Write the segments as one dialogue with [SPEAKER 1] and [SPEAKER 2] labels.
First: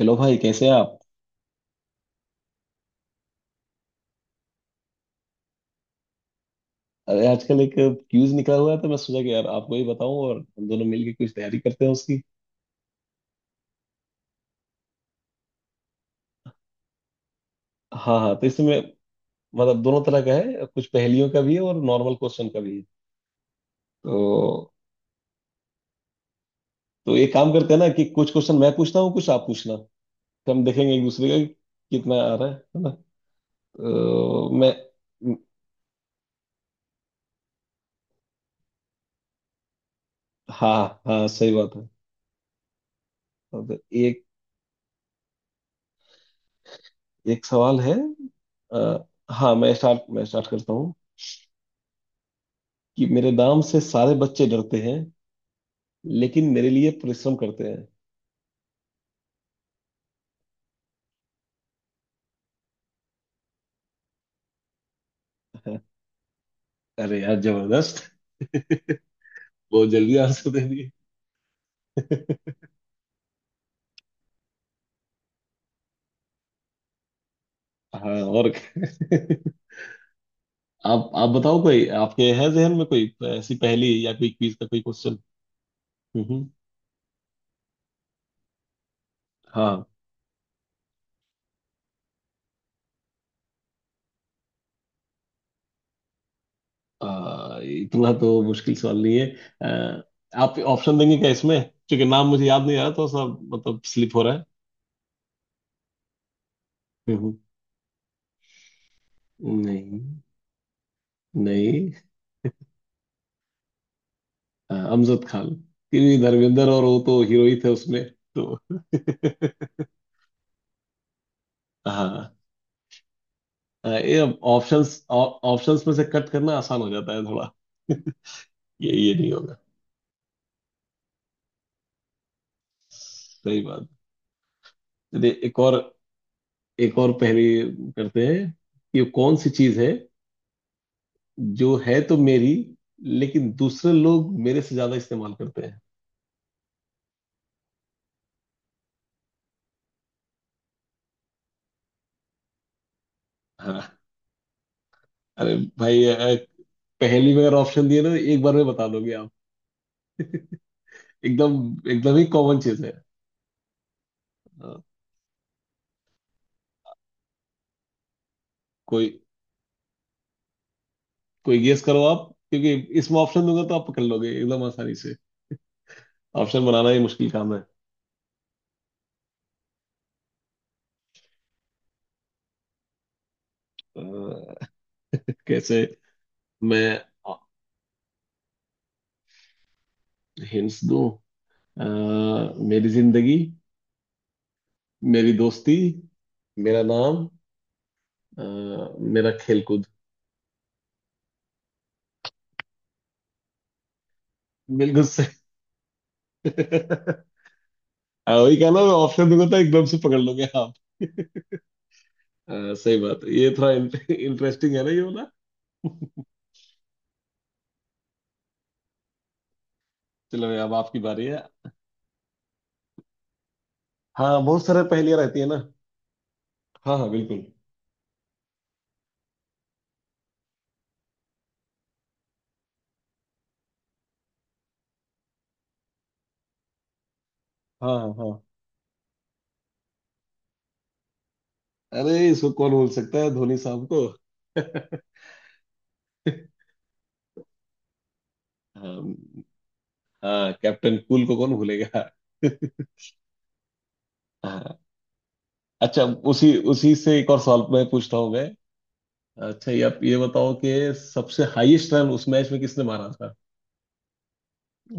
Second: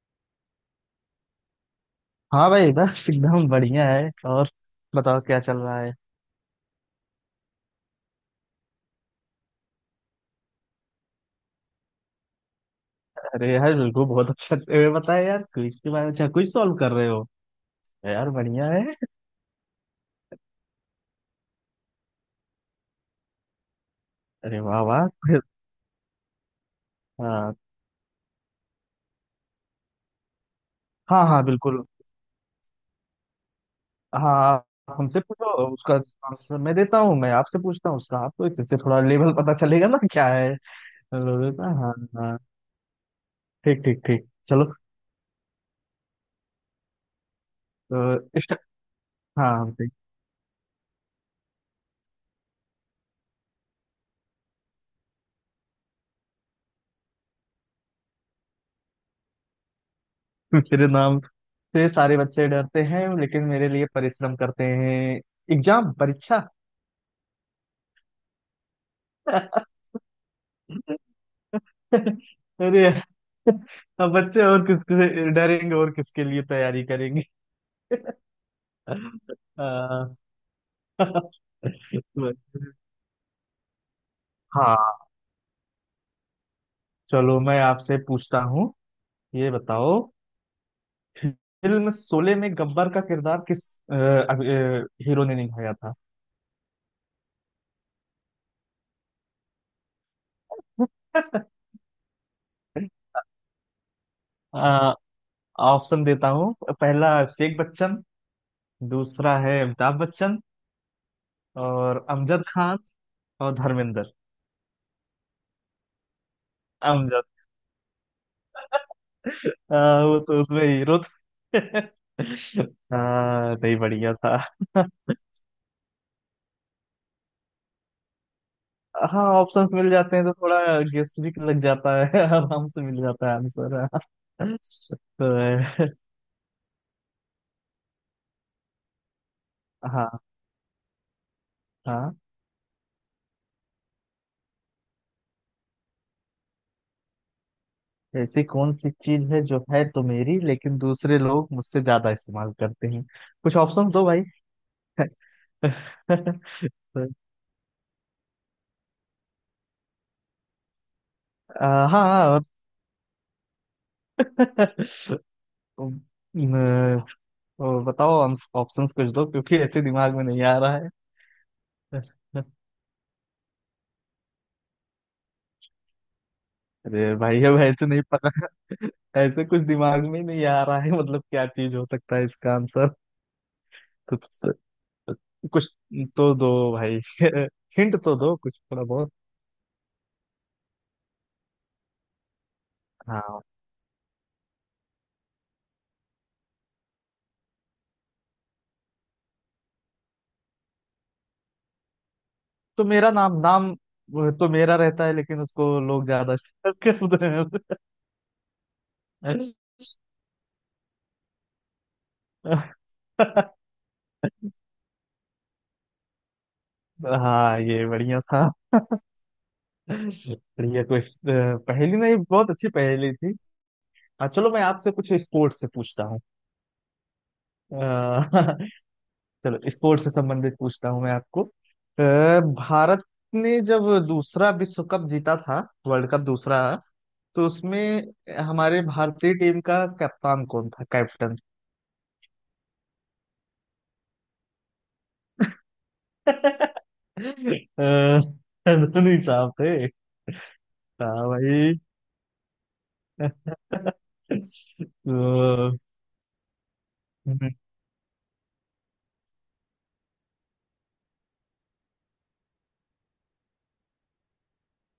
[SPEAKER 1] Hello भाई, कैसे हैं आप।
[SPEAKER 2] हाँ भाई बस एकदम बढ़िया है। और बताओ क्या चल रहा है?
[SPEAKER 1] अरे आजकल एक क्यूज निकला हुआ है, तो मैं सोचा कि यार आपको ही बताऊं और हम दोनों मिलके कुछ तैयारी करते हैं उसकी।
[SPEAKER 2] अरे यार बिल्कुल, बहुत अच्छा ये बताया यार, क्विज के बारे में। अच्छा क्विज सॉल्व कर रहे हो?
[SPEAKER 1] हाँ
[SPEAKER 2] यार
[SPEAKER 1] हाँ, तो
[SPEAKER 2] बढ़िया
[SPEAKER 1] इसमें
[SPEAKER 2] है।
[SPEAKER 1] मतलब दोनों तरह का है, कुछ पहेलियों का भी है और नॉर्मल क्वेश्चन का भी है।
[SPEAKER 2] अरे
[SPEAKER 1] तो
[SPEAKER 2] वाह वाह। quiz-
[SPEAKER 1] तो एक काम
[SPEAKER 2] हाँ
[SPEAKER 1] करते हैं ना कि कुछ क्वेश्चन मैं पूछता हूँ, कुछ आप पूछना। तो हम देखेंगे एक
[SPEAKER 2] हाँ,
[SPEAKER 1] दूसरे का
[SPEAKER 2] हाँ
[SPEAKER 1] कि
[SPEAKER 2] बिल्कुल।
[SPEAKER 1] कितना आ रहा है ना।
[SPEAKER 2] हाँ
[SPEAKER 1] तो
[SPEAKER 2] आप
[SPEAKER 1] मैं।
[SPEAKER 2] हमसे पूछो, उसका आंसर मैं देता हूँ। मैं आपसे पूछता हूँ उसका, आपको इससे थोड़ा लेवल पता चलेगा ना क्या है।
[SPEAKER 1] हाँ हाँ,
[SPEAKER 2] लोगे
[SPEAKER 1] सही
[SPEAKER 2] ना?
[SPEAKER 1] बात है।
[SPEAKER 2] हाँ हाँ।
[SPEAKER 1] तो
[SPEAKER 2] ठीक ठीक
[SPEAKER 1] एक
[SPEAKER 2] ठीक चलो।
[SPEAKER 1] एक सवाल है।
[SPEAKER 2] तो इस-
[SPEAKER 1] हाँ,
[SPEAKER 2] हाँ
[SPEAKER 1] मैं
[SPEAKER 2] ठीक।
[SPEAKER 1] स्टार्ट मैं स्टार्ट करता हूँ कि मेरे नाम से सारे बच्चे डरते हैं लेकिन मेरे लिए परिश्रम करते हैं।
[SPEAKER 2] मेरे नाम से सारे बच्चे डरते हैं लेकिन मेरे लिए परिश्रम करते हैं। एग्जाम, परीक्षा।
[SPEAKER 1] अरे यार, जबरदस्त। बहुत जल्दी आंसर दे दिए।
[SPEAKER 2] अरे यार, अब बच्चे और किसके से डरेंगे और किसके लिए तैयारी करेंगे?
[SPEAKER 1] हाँ और क्या?
[SPEAKER 2] अह,
[SPEAKER 1] आप बताओ, कोई आपके है जहन में कोई ऐसी पहेली या कोई क्विज का कोई
[SPEAKER 2] हाँ
[SPEAKER 1] क्वेश्चन। हम्म।
[SPEAKER 2] चलो मैं आपसे पूछता हूँ। ये
[SPEAKER 1] हाँ।
[SPEAKER 2] बताओ, फिल्म शोले में गब्बर का किरदार किस हीरो ने निभाया था?
[SPEAKER 1] इतना तो मुश्किल सवाल नहीं है। आप ऑप्शन देंगे क्या इसमें, क्योंकि नाम मुझे याद नहीं आ रहा, तो सब मतलब स्लिप हो रहा है।
[SPEAKER 2] अह, ऑप्शन देता हूँ। पहला
[SPEAKER 1] हम्म।
[SPEAKER 2] अभिषेक बच्चन, दूसरा है अमिताभ
[SPEAKER 1] नहीं
[SPEAKER 2] बच्चन,
[SPEAKER 1] नहीं।
[SPEAKER 2] और अमजद खान, और धर्मेंद्र।
[SPEAKER 1] अमजद खान, क्योंकि धर्मेंद्र और वो तो
[SPEAKER 2] अमजद।
[SPEAKER 1] हीरो ही थे उसमें। तो
[SPEAKER 2] वो तो उसमें हीरो।
[SPEAKER 1] हाँ।
[SPEAKER 2] हाँ नहीं बढ़िया
[SPEAKER 1] ये
[SPEAKER 2] था।
[SPEAKER 1] ऑप्शंस ऑप्शंस में से कट करना आसान हो जाता है थोड़ा। ये
[SPEAKER 2] हाँ
[SPEAKER 1] नहीं होगा।
[SPEAKER 2] ऑप्शंस मिल जाते हैं तो थोड़ा गेस्ट भी लग जाता है आराम से मिल जाता है
[SPEAKER 1] सही
[SPEAKER 2] आंसर।
[SPEAKER 1] बात।
[SPEAKER 2] तो
[SPEAKER 1] चलिए एक और पहेली करते हैं कि कौन सी चीज है
[SPEAKER 2] हाँ
[SPEAKER 1] जो है
[SPEAKER 2] हाँ,
[SPEAKER 1] तो मेरी लेकिन दूसरे लोग मेरे से ज्यादा इस्तेमाल करते हैं।
[SPEAKER 2] ऐसी कौन सी चीज है जो है तो मेरी लेकिन दूसरे लोग मुझसे ज्यादा इस्तेमाल करते हैं? कुछ ऑप्शन
[SPEAKER 1] हाँ।
[SPEAKER 2] दो भाई।
[SPEAKER 1] अरे भाई पहेली में अगर ऑप्शन दिए ना, एक बार में बता दोगे आप। एकदम एकदम ही
[SPEAKER 2] हाँ।
[SPEAKER 1] कॉमन चीज है। हाँ।
[SPEAKER 2] न- ओ, बताओ। ऑप्शंस
[SPEAKER 1] कोई
[SPEAKER 2] कुछ दो क्योंकि ऐसे दिमाग में नहीं आ रहा है।
[SPEAKER 1] कोई गेस करो आप, क्योंकि इसमें ऑप्शन दूंगा तो आप पकड़ लोगे एकदम आसानी से। ऑप्शन बनाना ही
[SPEAKER 2] अरे
[SPEAKER 1] मुश्किल
[SPEAKER 2] भाई
[SPEAKER 1] काम
[SPEAKER 2] अब ऐसे नहीं, ऐसे कुछ दिमाग में ही नहीं आ रहा है मतलब। क्या चीज हो सकता है इसका आंसर? कुछ
[SPEAKER 1] है।
[SPEAKER 2] कुछ
[SPEAKER 1] कैसे
[SPEAKER 2] तो दो
[SPEAKER 1] मैं
[SPEAKER 2] भाई। हिंट तो दो कुछ थोड़ा बहुत।
[SPEAKER 1] हिंट्स दूं? अ, मेरी जिंदगी,
[SPEAKER 2] हाँ
[SPEAKER 1] मेरी दोस्ती, मेरा नाम, अ, मेरा खेलकूद।
[SPEAKER 2] तो मेरा नाम नाम, वो तो मेरा
[SPEAKER 1] बिल्कुल
[SPEAKER 2] रहता है
[SPEAKER 1] सही।
[SPEAKER 2] लेकिन उसको लोग ज्यादा शेयर करते हैं।
[SPEAKER 1] हाँ, वही कहा ना, मैं ऑप्शन दूंगा तो एकदम से पकड़ लोगे आप। सही बात है, ये थोड़ा इंटरेस्टिंग है ना, ये वाला।
[SPEAKER 2] हाँ ये बढ़िया था।
[SPEAKER 1] चलो अब
[SPEAKER 2] बढ़िया
[SPEAKER 1] आपकी
[SPEAKER 2] कुछ
[SPEAKER 1] बारी है।
[SPEAKER 2] पहेली नहीं, बहुत अच्छी पहेली थी। हाँ
[SPEAKER 1] हाँ,
[SPEAKER 2] चलो मैं
[SPEAKER 1] बहुत सारे
[SPEAKER 2] आपसे कुछ
[SPEAKER 1] पहेलियां रहती है
[SPEAKER 2] स्पोर्ट्स
[SPEAKER 1] ना।
[SPEAKER 2] से पूछता हूँ।
[SPEAKER 1] हाँ हाँ, बिल्कुल।
[SPEAKER 2] अ, चलो स्पोर्ट्स से संबंधित पूछता हूँ मैं आपको। भारत ने जब दूसरा विश्व कप जीता था, वर्ल्ड कप दूसरा, तो
[SPEAKER 1] हाँ
[SPEAKER 2] उसमें
[SPEAKER 1] हाँ हाँ।
[SPEAKER 2] हमारे भारतीय टीम का कप्तान कौन था, कैप्टन?
[SPEAKER 1] अरे इसको कौन भूल सकता है, धोनी साहब को।
[SPEAKER 2] अ,
[SPEAKER 1] हाँ।
[SPEAKER 2] धोनी साहब थे।
[SPEAKER 1] हाँ, कैप्टन कूल
[SPEAKER 2] हाँ
[SPEAKER 1] को कौन
[SPEAKER 2] भाई।
[SPEAKER 1] भूलेगा। हाँ।
[SPEAKER 2] तो
[SPEAKER 1] अच्छा, उसी उसी से एक और
[SPEAKER 2] भाई,
[SPEAKER 1] सवाल मैं पूछता हूँ। मैं अच्छा, ये आप ये बताओ कि सबसे हाईएस्ट रन उस मैच में किसने मारा था।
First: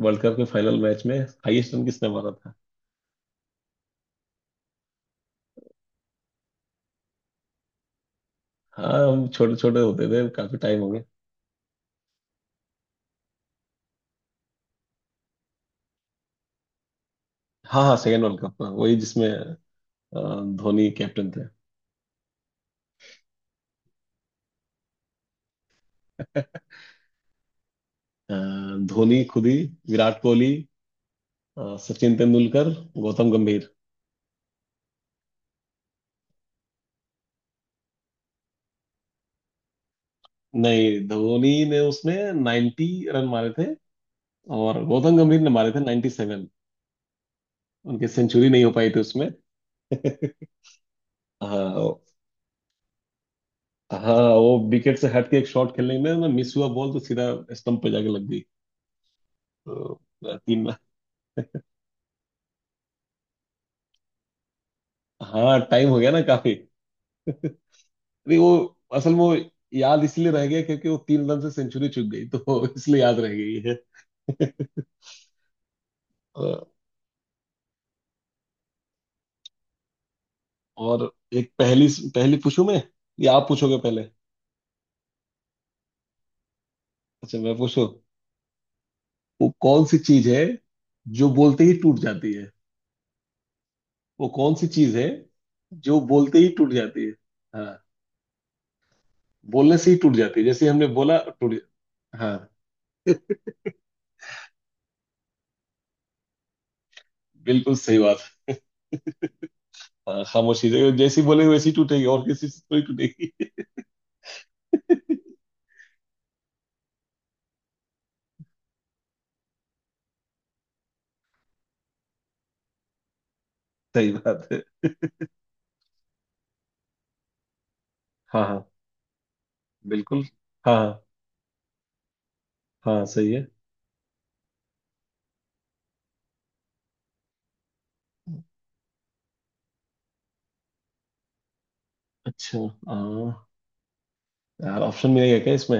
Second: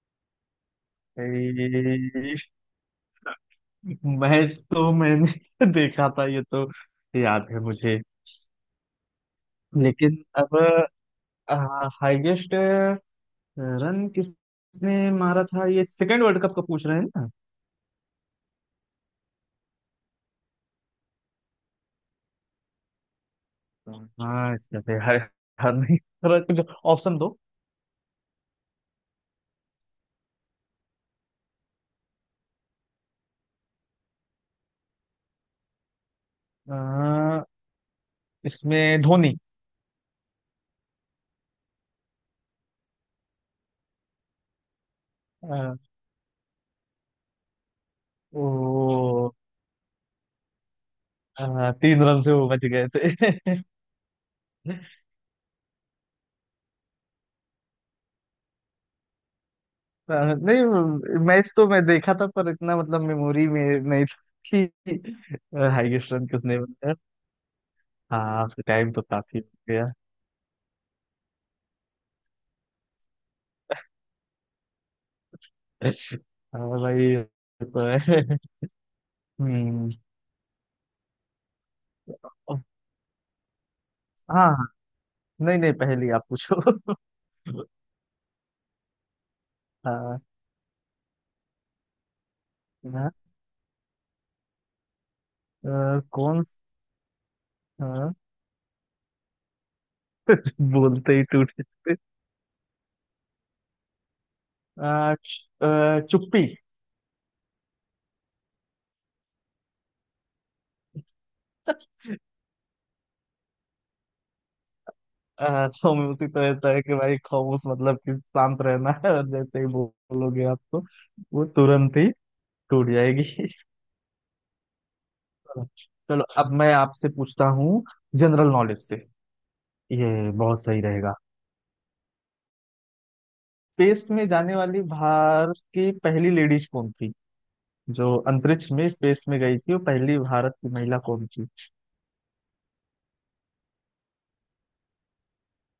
[SPEAKER 1] वर्ल्ड कप के फाइनल मैच में हाईएस्ट रन किसने मारा था।
[SPEAKER 2] मैच तो मैंने देखा था ये तो, याद है मुझे।
[SPEAKER 1] हाँ हम छोटे छोटे होते
[SPEAKER 2] लेकिन
[SPEAKER 1] थे, काफी
[SPEAKER 2] अब
[SPEAKER 1] टाइम हो गया।
[SPEAKER 2] हाईएस्ट रन किसने मारा था ये सेकेंड वर्ल्ड कप का पूछ रहे हैं ना?
[SPEAKER 1] हाँ हाँ, सेकेंड वर्ल्ड कप। हाँ, वही जिसमें अ, धोनी कैप्टन थे।
[SPEAKER 2] हाँ इसका तो यार यार नहीं, थोड़ा कुछ ऑप्शन दो।
[SPEAKER 1] धोनी खुद ही, विराट कोहली, सचिन तेंदुलकर, गौतम गंभीर।
[SPEAKER 2] अ, इसमें धोनी।
[SPEAKER 1] नहीं, धोनी ने उसमें 90 रन मारे थे और गौतम गंभीर ने मारे
[SPEAKER 2] अ,
[SPEAKER 1] थे 97। उनकी सेंचुरी नहीं हो पाई थी उसमें।
[SPEAKER 2] ओ।
[SPEAKER 1] हाँ।
[SPEAKER 2] तीन रन से वो बच गए थे।
[SPEAKER 1] हाँ, वो विकेट से हट के एक शॉट खेलने में ना, मिस हुआ, बॉल तो सीधा स्टंप पे जाके लग गई। तो तीन।
[SPEAKER 2] नहीं मैच तो मैं देखा था पर इतना मतलब मेमोरी में नहीं था कि
[SPEAKER 1] हाँ, टाइम हो गया
[SPEAKER 2] हाईएस्ट
[SPEAKER 1] ना
[SPEAKER 2] रन
[SPEAKER 1] काफी।
[SPEAKER 2] किसने बनाया।
[SPEAKER 1] अरे
[SPEAKER 2] हाँ
[SPEAKER 1] वो
[SPEAKER 2] टाइम तो
[SPEAKER 1] असल में वो
[SPEAKER 2] काफी हो गया।
[SPEAKER 1] याद इसलिए रह गया क्योंकि वो तीन रन से सेंचुरी चूक गई, तो इसलिए याद रह गई है। अ,
[SPEAKER 2] हाँ भाई ये तो है। हम्म।
[SPEAKER 1] और एक पहली पहली पूछूं मैं, या आप पूछोगे पहले?
[SPEAKER 2] हाँ हाँ, नहीं नहीं पहली आप पूछो।
[SPEAKER 1] अच्छा मैं पूछूं। वो कौन सी
[SPEAKER 2] हाँ।
[SPEAKER 1] चीज है जो बोलते ही टूट जाती है?
[SPEAKER 2] ना।
[SPEAKER 1] वो कौन सी चीज है जो बोलते
[SPEAKER 2] कौन।
[SPEAKER 1] ही टूट जाती है? हाँ,
[SPEAKER 2] हाँ।
[SPEAKER 1] बोलने से ही टूट जाती है, जैसे हमने
[SPEAKER 2] बोलते
[SPEAKER 1] बोला
[SPEAKER 2] ही टूट
[SPEAKER 1] टूट।
[SPEAKER 2] जाते।
[SPEAKER 1] हाँ।
[SPEAKER 2] चुप्पी।
[SPEAKER 1] बिल्कुल सही बात है। हाँ, खामोशी, जो- जैसी बोले वैसी टूटेगी और किसी से थोड़ी टूटेगी।
[SPEAKER 2] खामोशी तो ऐसा है कि भाई खामोश मतलब कि शांत रहना है, और जैसे ही बोलोगे आप तो वो तुरंत ही टूट जाएगी।
[SPEAKER 1] सही बात है।
[SPEAKER 2] चलो चलो, अब मैं आपसे पूछता हूँ
[SPEAKER 1] हाँ
[SPEAKER 2] जनरल
[SPEAKER 1] हाँ,
[SPEAKER 2] नॉलेज से।
[SPEAKER 1] बिल्कुल।
[SPEAKER 2] ये बहुत
[SPEAKER 1] हाँ
[SPEAKER 2] सही
[SPEAKER 1] हाँ।
[SPEAKER 2] रहेगा।
[SPEAKER 1] हाँ, सही है।
[SPEAKER 2] स्पेस में जाने वाली भारत की पहली लेडीज कौन थी? जो अंतरिक्ष में, स्पेस में गई थी वो पहली भारत की महिला कौन थी?
[SPEAKER 1] अच्छा। हाँ। यार ऑप्शन मिलेगा क्या इसमें?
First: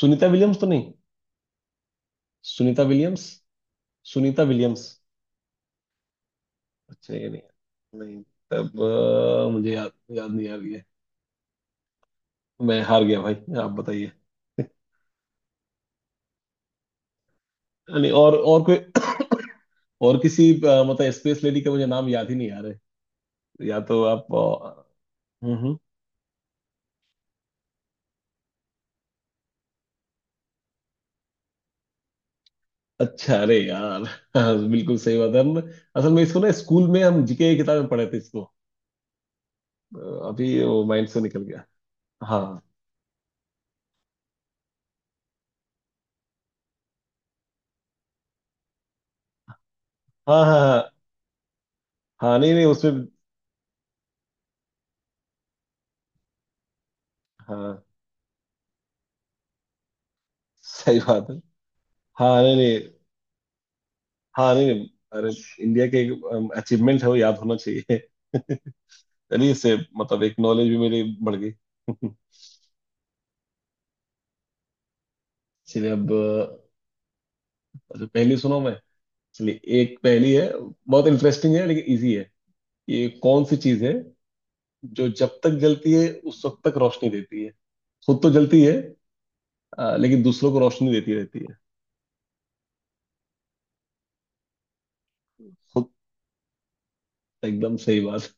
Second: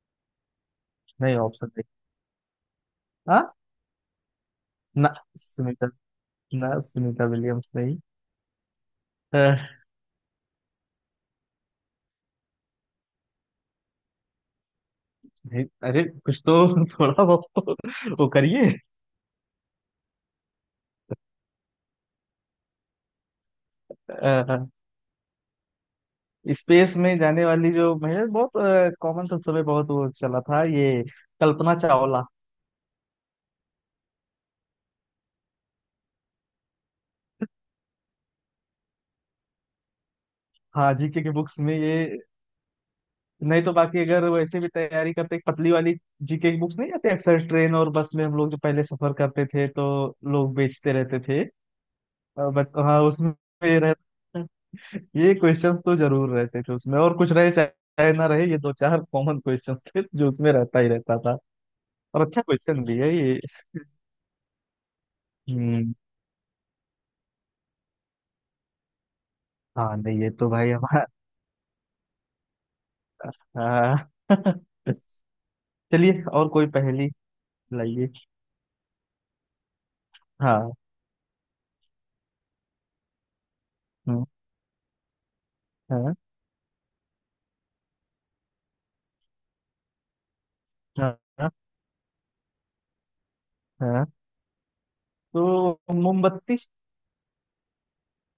[SPEAKER 1] सुनीता विलियम्स तो नहीं?
[SPEAKER 2] नहीं ऑप्शन नहीं।
[SPEAKER 1] सुनीता विलियम्स।
[SPEAKER 2] हाँ।
[SPEAKER 1] सुनीता विलियम्स।
[SPEAKER 2] ना ना,
[SPEAKER 1] अच्छा
[SPEAKER 2] सुनीता
[SPEAKER 1] ये नहीं है।
[SPEAKER 2] विलियम्स नहीं।
[SPEAKER 1] नहीं। तब
[SPEAKER 2] अ,
[SPEAKER 1] मुझे याद याद नहीं आ रही है। मैं हार गया भाई, आप बताइए।
[SPEAKER 2] नहीं, अरे कुछ तो थोड़ा बहुत तो
[SPEAKER 1] हाँ, नहीं,
[SPEAKER 2] वो
[SPEAKER 1] और और
[SPEAKER 2] करिए।
[SPEAKER 1] कोई और किसी मतलब स्पेस लेडी का मुझे नाम याद ही नहीं आ रहा है, या तो आप।
[SPEAKER 2] अह,
[SPEAKER 1] हम्म। हम्म।
[SPEAKER 2] स्पेस में जाने वाली जो महिला, बहुत कॉमन था उस समय बहुत वो चला था ये, कल्पना चावला।
[SPEAKER 1] अच्छा, अरे यार। हाँ, बिल्कुल सही बात है। हम असल में इसको ना स्कूल में हम जीके की किताब में पढ़े थे इसको। अ, अभी वो
[SPEAKER 2] हाँ
[SPEAKER 1] माइंड से
[SPEAKER 2] जीके की
[SPEAKER 1] निकल
[SPEAKER 2] बुक्स
[SPEAKER 1] गया।
[SPEAKER 2] में ये।
[SPEAKER 1] हाँ
[SPEAKER 2] नहीं तो बाकी अगर वैसे भी तैयारी करते, एक पतली वाली जीके की बुक्स नहीं आती अक्सर ट्रेन और बस में, हम लोग जो पहले सफर करते थे तो
[SPEAKER 1] हाँ
[SPEAKER 2] लोग
[SPEAKER 1] हाँ। हाँ
[SPEAKER 2] बेचते रहते थे।
[SPEAKER 1] हाँ। नहीं नहीं
[SPEAKER 2] बट हाँ
[SPEAKER 1] उसमें।
[SPEAKER 2] उसमें ये रहता, ये क्वेश्चंस तो जरूर रहते थे उसमें, और कुछ रहे चाहे
[SPEAKER 1] हाँ
[SPEAKER 2] चाहे ना रहे ये दो चार कॉमन क्वेश्चंस थे जो उसमें रहता ही
[SPEAKER 1] सही
[SPEAKER 2] रहता
[SPEAKER 1] बात है।
[SPEAKER 2] था। और अच्छा
[SPEAKER 1] हाँ नहीं नहीं।
[SPEAKER 2] क्वेश्चन भी है ये।
[SPEAKER 1] हाँ नहीं नहीं। अरे, इंडिया
[SPEAKER 2] हम्म।
[SPEAKER 1] के अचीवमेंट है, वो याद होना चाहिए। चलिए, इससे
[SPEAKER 2] हाँ नहीं
[SPEAKER 1] मतलब
[SPEAKER 2] ये
[SPEAKER 1] एक
[SPEAKER 2] तो
[SPEAKER 1] नॉलेज
[SPEAKER 2] भाई
[SPEAKER 1] भी मेरी
[SPEAKER 2] हमारा।
[SPEAKER 1] बढ़ गई।
[SPEAKER 2] हाँ।
[SPEAKER 1] चलिए अब
[SPEAKER 2] चलिए और कोई पहेली
[SPEAKER 1] अच्छा,
[SPEAKER 2] लाइए।
[SPEAKER 1] पहली सुनो मैं। चलिए, एक पहली है,
[SPEAKER 2] हाँ।
[SPEAKER 1] बहुत इंटरेस्टिंग है लेकिन इजी है। ये कौन सी चीज है
[SPEAKER 2] हम्म,
[SPEAKER 1] जो जब तक जलती है
[SPEAKER 2] हाँ
[SPEAKER 1] उस वक्त तक रोशनी देती है? खुद तो जलती है लेकिन दूसरों को रोशनी
[SPEAKER 2] हाँ
[SPEAKER 1] देती रहती
[SPEAKER 2] हाँ।
[SPEAKER 1] है।
[SPEAKER 2] हाँ। तो
[SPEAKER 1] खुद।
[SPEAKER 2] मोमबत्ती।
[SPEAKER 1] एकदम सही बात।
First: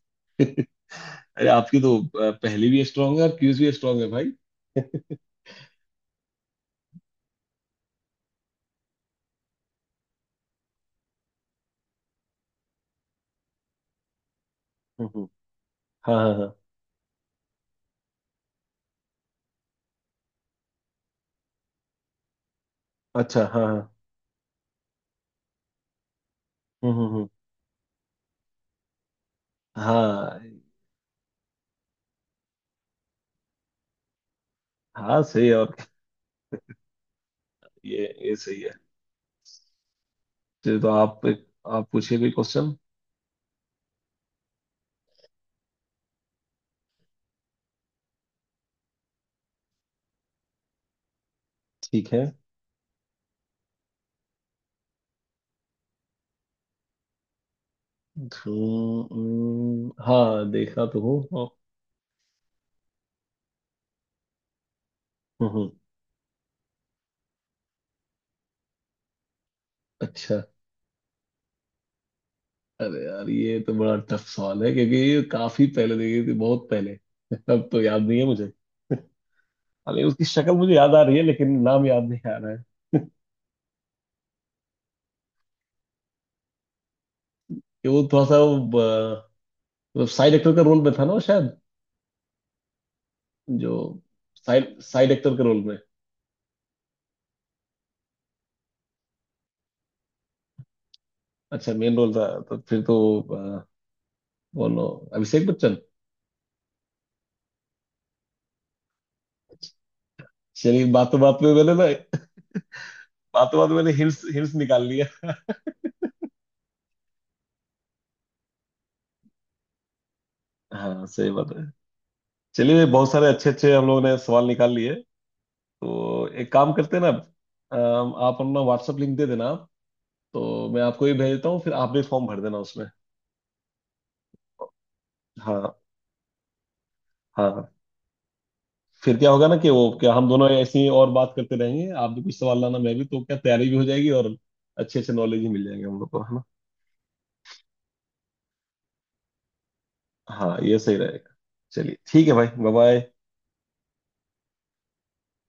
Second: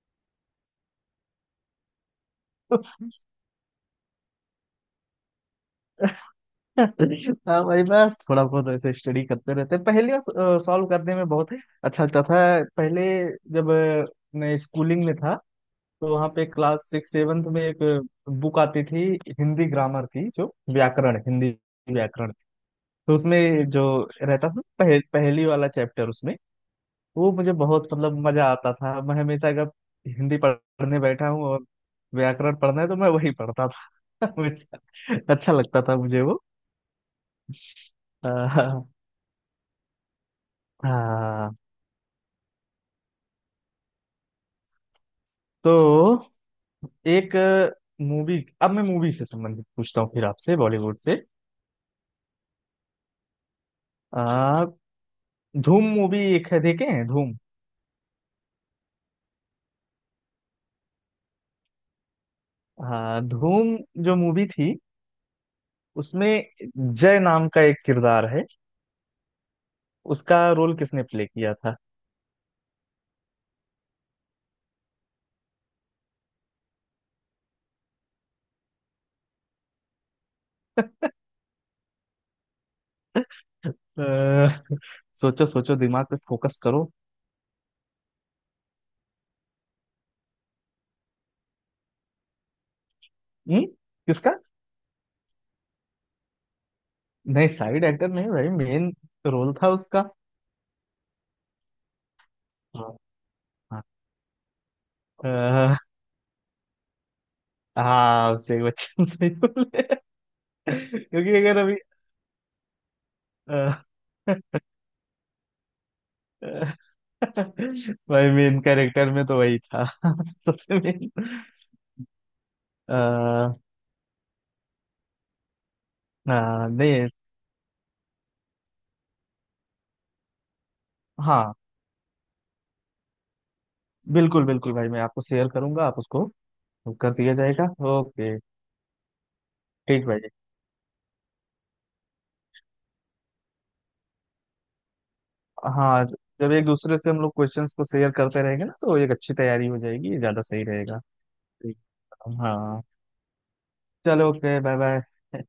[SPEAKER 1] अरे, आपकी तो पहेली भी स्ट्रांग है और क्यूज भी स्ट्रांग है भाई।
[SPEAKER 2] हाँ भाई बस थोड़ा बहुत ऐसे स्टडी करते रहते हैं। पहेलियाँ सॉल्व करने में बहुत अच्छा लगता था पहले, जब मैं स्कूलिंग में
[SPEAKER 1] हम्म।
[SPEAKER 2] था, तो
[SPEAKER 1] हाँ
[SPEAKER 2] वहाँ
[SPEAKER 1] हाँ
[SPEAKER 2] पे
[SPEAKER 1] हाँ।
[SPEAKER 2] क्लास सिक्स सेवन्थ में एक बुक आती थी हिंदी ग्रामर की, जो व्याकरण, हिंदी व्याकरण, तो
[SPEAKER 1] अच्छा। हाँ
[SPEAKER 2] उसमें जो
[SPEAKER 1] हाँ।
[SPEAKER 2] रहता था पहेली वाला चैप्टर उसमें,
[SPEAKER 1] हम्म।
[SPEAKER 2] वो मुझे बहुत मतलब मजा आता था। मैं हमेशा अगर हिंदी
[SPEAKER 1] हाँ
[SPEAKER 2] पढ़ने बैठा हूँ और व्याकरण पढ़ना है तो मैं वही पढ़ता था हमेशा।
[SPEAKER 1] हाँ, सही
[SPEAKER 2] अच्छा
[SPEAKER 1] है। और
[SPEAKER 2] लगता था मुझे
[SPEAKER 1] ये सही है।
[SPEAKER 2] वो।
[SPEAKER 1] चलिए तो आप एक-।
[SPEAKER 2] हाँ
[SPEAKER 1] आप पूछिए कोई क्वेश्चन।
[SPEAKER 2] तो एक मूवी, अब मैं मूवी से संबंधित पूछता हूँ फिर आपसे, बॉलीवुड से।
[SPEAKER 1] ठीक है।
[SPEAKER 2] आ, धूम मूवी एक है, देखे हैं धूम?
[SPEAKER 1] हम्म। हाँ, देखा तो हूँ।
[SPEAKER 2] हाँ, धूम जो मूवी थी
[SPEAKER 1] हम्म।
[SPEAKER 2] उसमें जय नाम का एक किरदार है, उसका
[SPEAKER 1] अच्छा।
[SPEAKER 2] रोल किसने प्ले किया था?
[SPEAKER 1] अरे यार, ये तो बड़ा टफ सवाल है क्योंकि ये काफी पहले देखी थी, बहुत पहले। अब तो याद नहीं है मुझे। अरे, उसकी शक्ल मुझे याद आ रही है लेकिन नाम याद नहीं आ रहा है।
[SPEAKER 2] अ, सोचो सोचो दिमाग पे फोकस करो।
[SPEAKER 1] कि वो थोड़ा सा वो, ब- मतलब साइड एक्टर का रोल में था ना वो शायद।
[SPEAKER 2] हम्म।
[SPEAKER 1] जो
[SPEAKER 2] किसका?
[SPEAKER 1] साइड साइड एक्टर के रोल में।
[SPEAKER 2] नहीं साइड एक्टर नहीं भाई, मेन रोल था उसका।
[SPEAKER 1] अच्छा मेन रोल था तो फिर
[SPEAKER 2] हाँ।
[SPEAKER 1] तो अ,
[SPEAKER 2] हाँ।
[SPEAKER 1] बोलो।
[SPEAKER 2] अ,
[SPEAKER 1] अभिषेक बच्चन।
[SPEAKER 2] हाँ, उससे बच्चन सही बोले।
[SPEAKER 1] चलिए, बातों
[SPEAKER 2] क्योंकि
[SPEAKER 1] बात में
[SPEAKER 2] अगर
[SPEAKER 1] मैंने
[SPEAKER 2] अभी
[SPEAKER 1] ना, बातों बात में
[SPEAKER 2] अ,
[SPEAKER 1] मैंने हिंट्स हिंट्स निकाल लिया।
[SPEAKER 2] भाई मेन कैरेक्टर में तो वही था सबसे
[SPEAKER 1] हाँ
[SPEAKER 2] मेन।
[SPEAKER 1] सही बात है। चलिए, बहुत सारे अच्छे
[SPEAKER 2] हाँ।
[SPEAKER 1] अच्छे हम लोगों ने सवाल निकाल लिए। तो एक काम करते हैं
[SPEAKER 2] नहीं
[SPEAKER 1] ना, आप अपना व्हाट्सएप लिंक दे देना आप, तो मैं आपको ही भेज देता
[SPEAKER 2] हाँ
[SPEAKER 1] हूँ, फिर आप भी फॉर्म भर देना उसमें।
[SPEAKER 2] बिल्कुल बिल्कुल भाई, मैं आपको शेयर
[SPEAKER 1] हाँ
[SPEAKER 2] करूंगा, आप उसको कर दिया
[SPEAKER 1] हाँ
[SPEAKER 2] जाएगा।
[SPEAKER 1] हाँ।
[SPEAKER 2] ओके।
[SPEAKER 1] फिर क्या होगा ना कि वो
[SPEAKER 2] ठीक
[SPEAKER 1] क्या,
[SPEAKER 2] भाई।
[SPEAKER 1] हम दोनों ऐसे ही और बात करते रहेंगे, आप भी कुछ सवाल लाना मैं भी, तो क्या तैयारी भी हो जाएगी और अच्छे अच्छे नॉलेज ही मिल जाएंगे हम
[SPEAKER 2] हाँ,
[SPEAKER 1] लोग को, है ना।
[SPEAKER 2] जब एक दूसरे से हम लोग क्वेश्चंस को शेयर करते रहेंगे ना तो एक अच्छी तैयारी हो जाएगी, ज्यादा
[SPEAKER 1] हाँ
[SPEAKER 2] सही
[SPEAKER 1] ये सही
[SPEAKER 2] रहेगा।
[SPEAKER 1] रहेगा।
[SPEAKER 2] ठीक।
[SPEAKER 1] चलिए ठीक है भाई, बाय
[SPEAKER 2] हाँ
[SPEAKER 1] बाय।
[SPEAKER 2] चलो, ओके बाय बाय।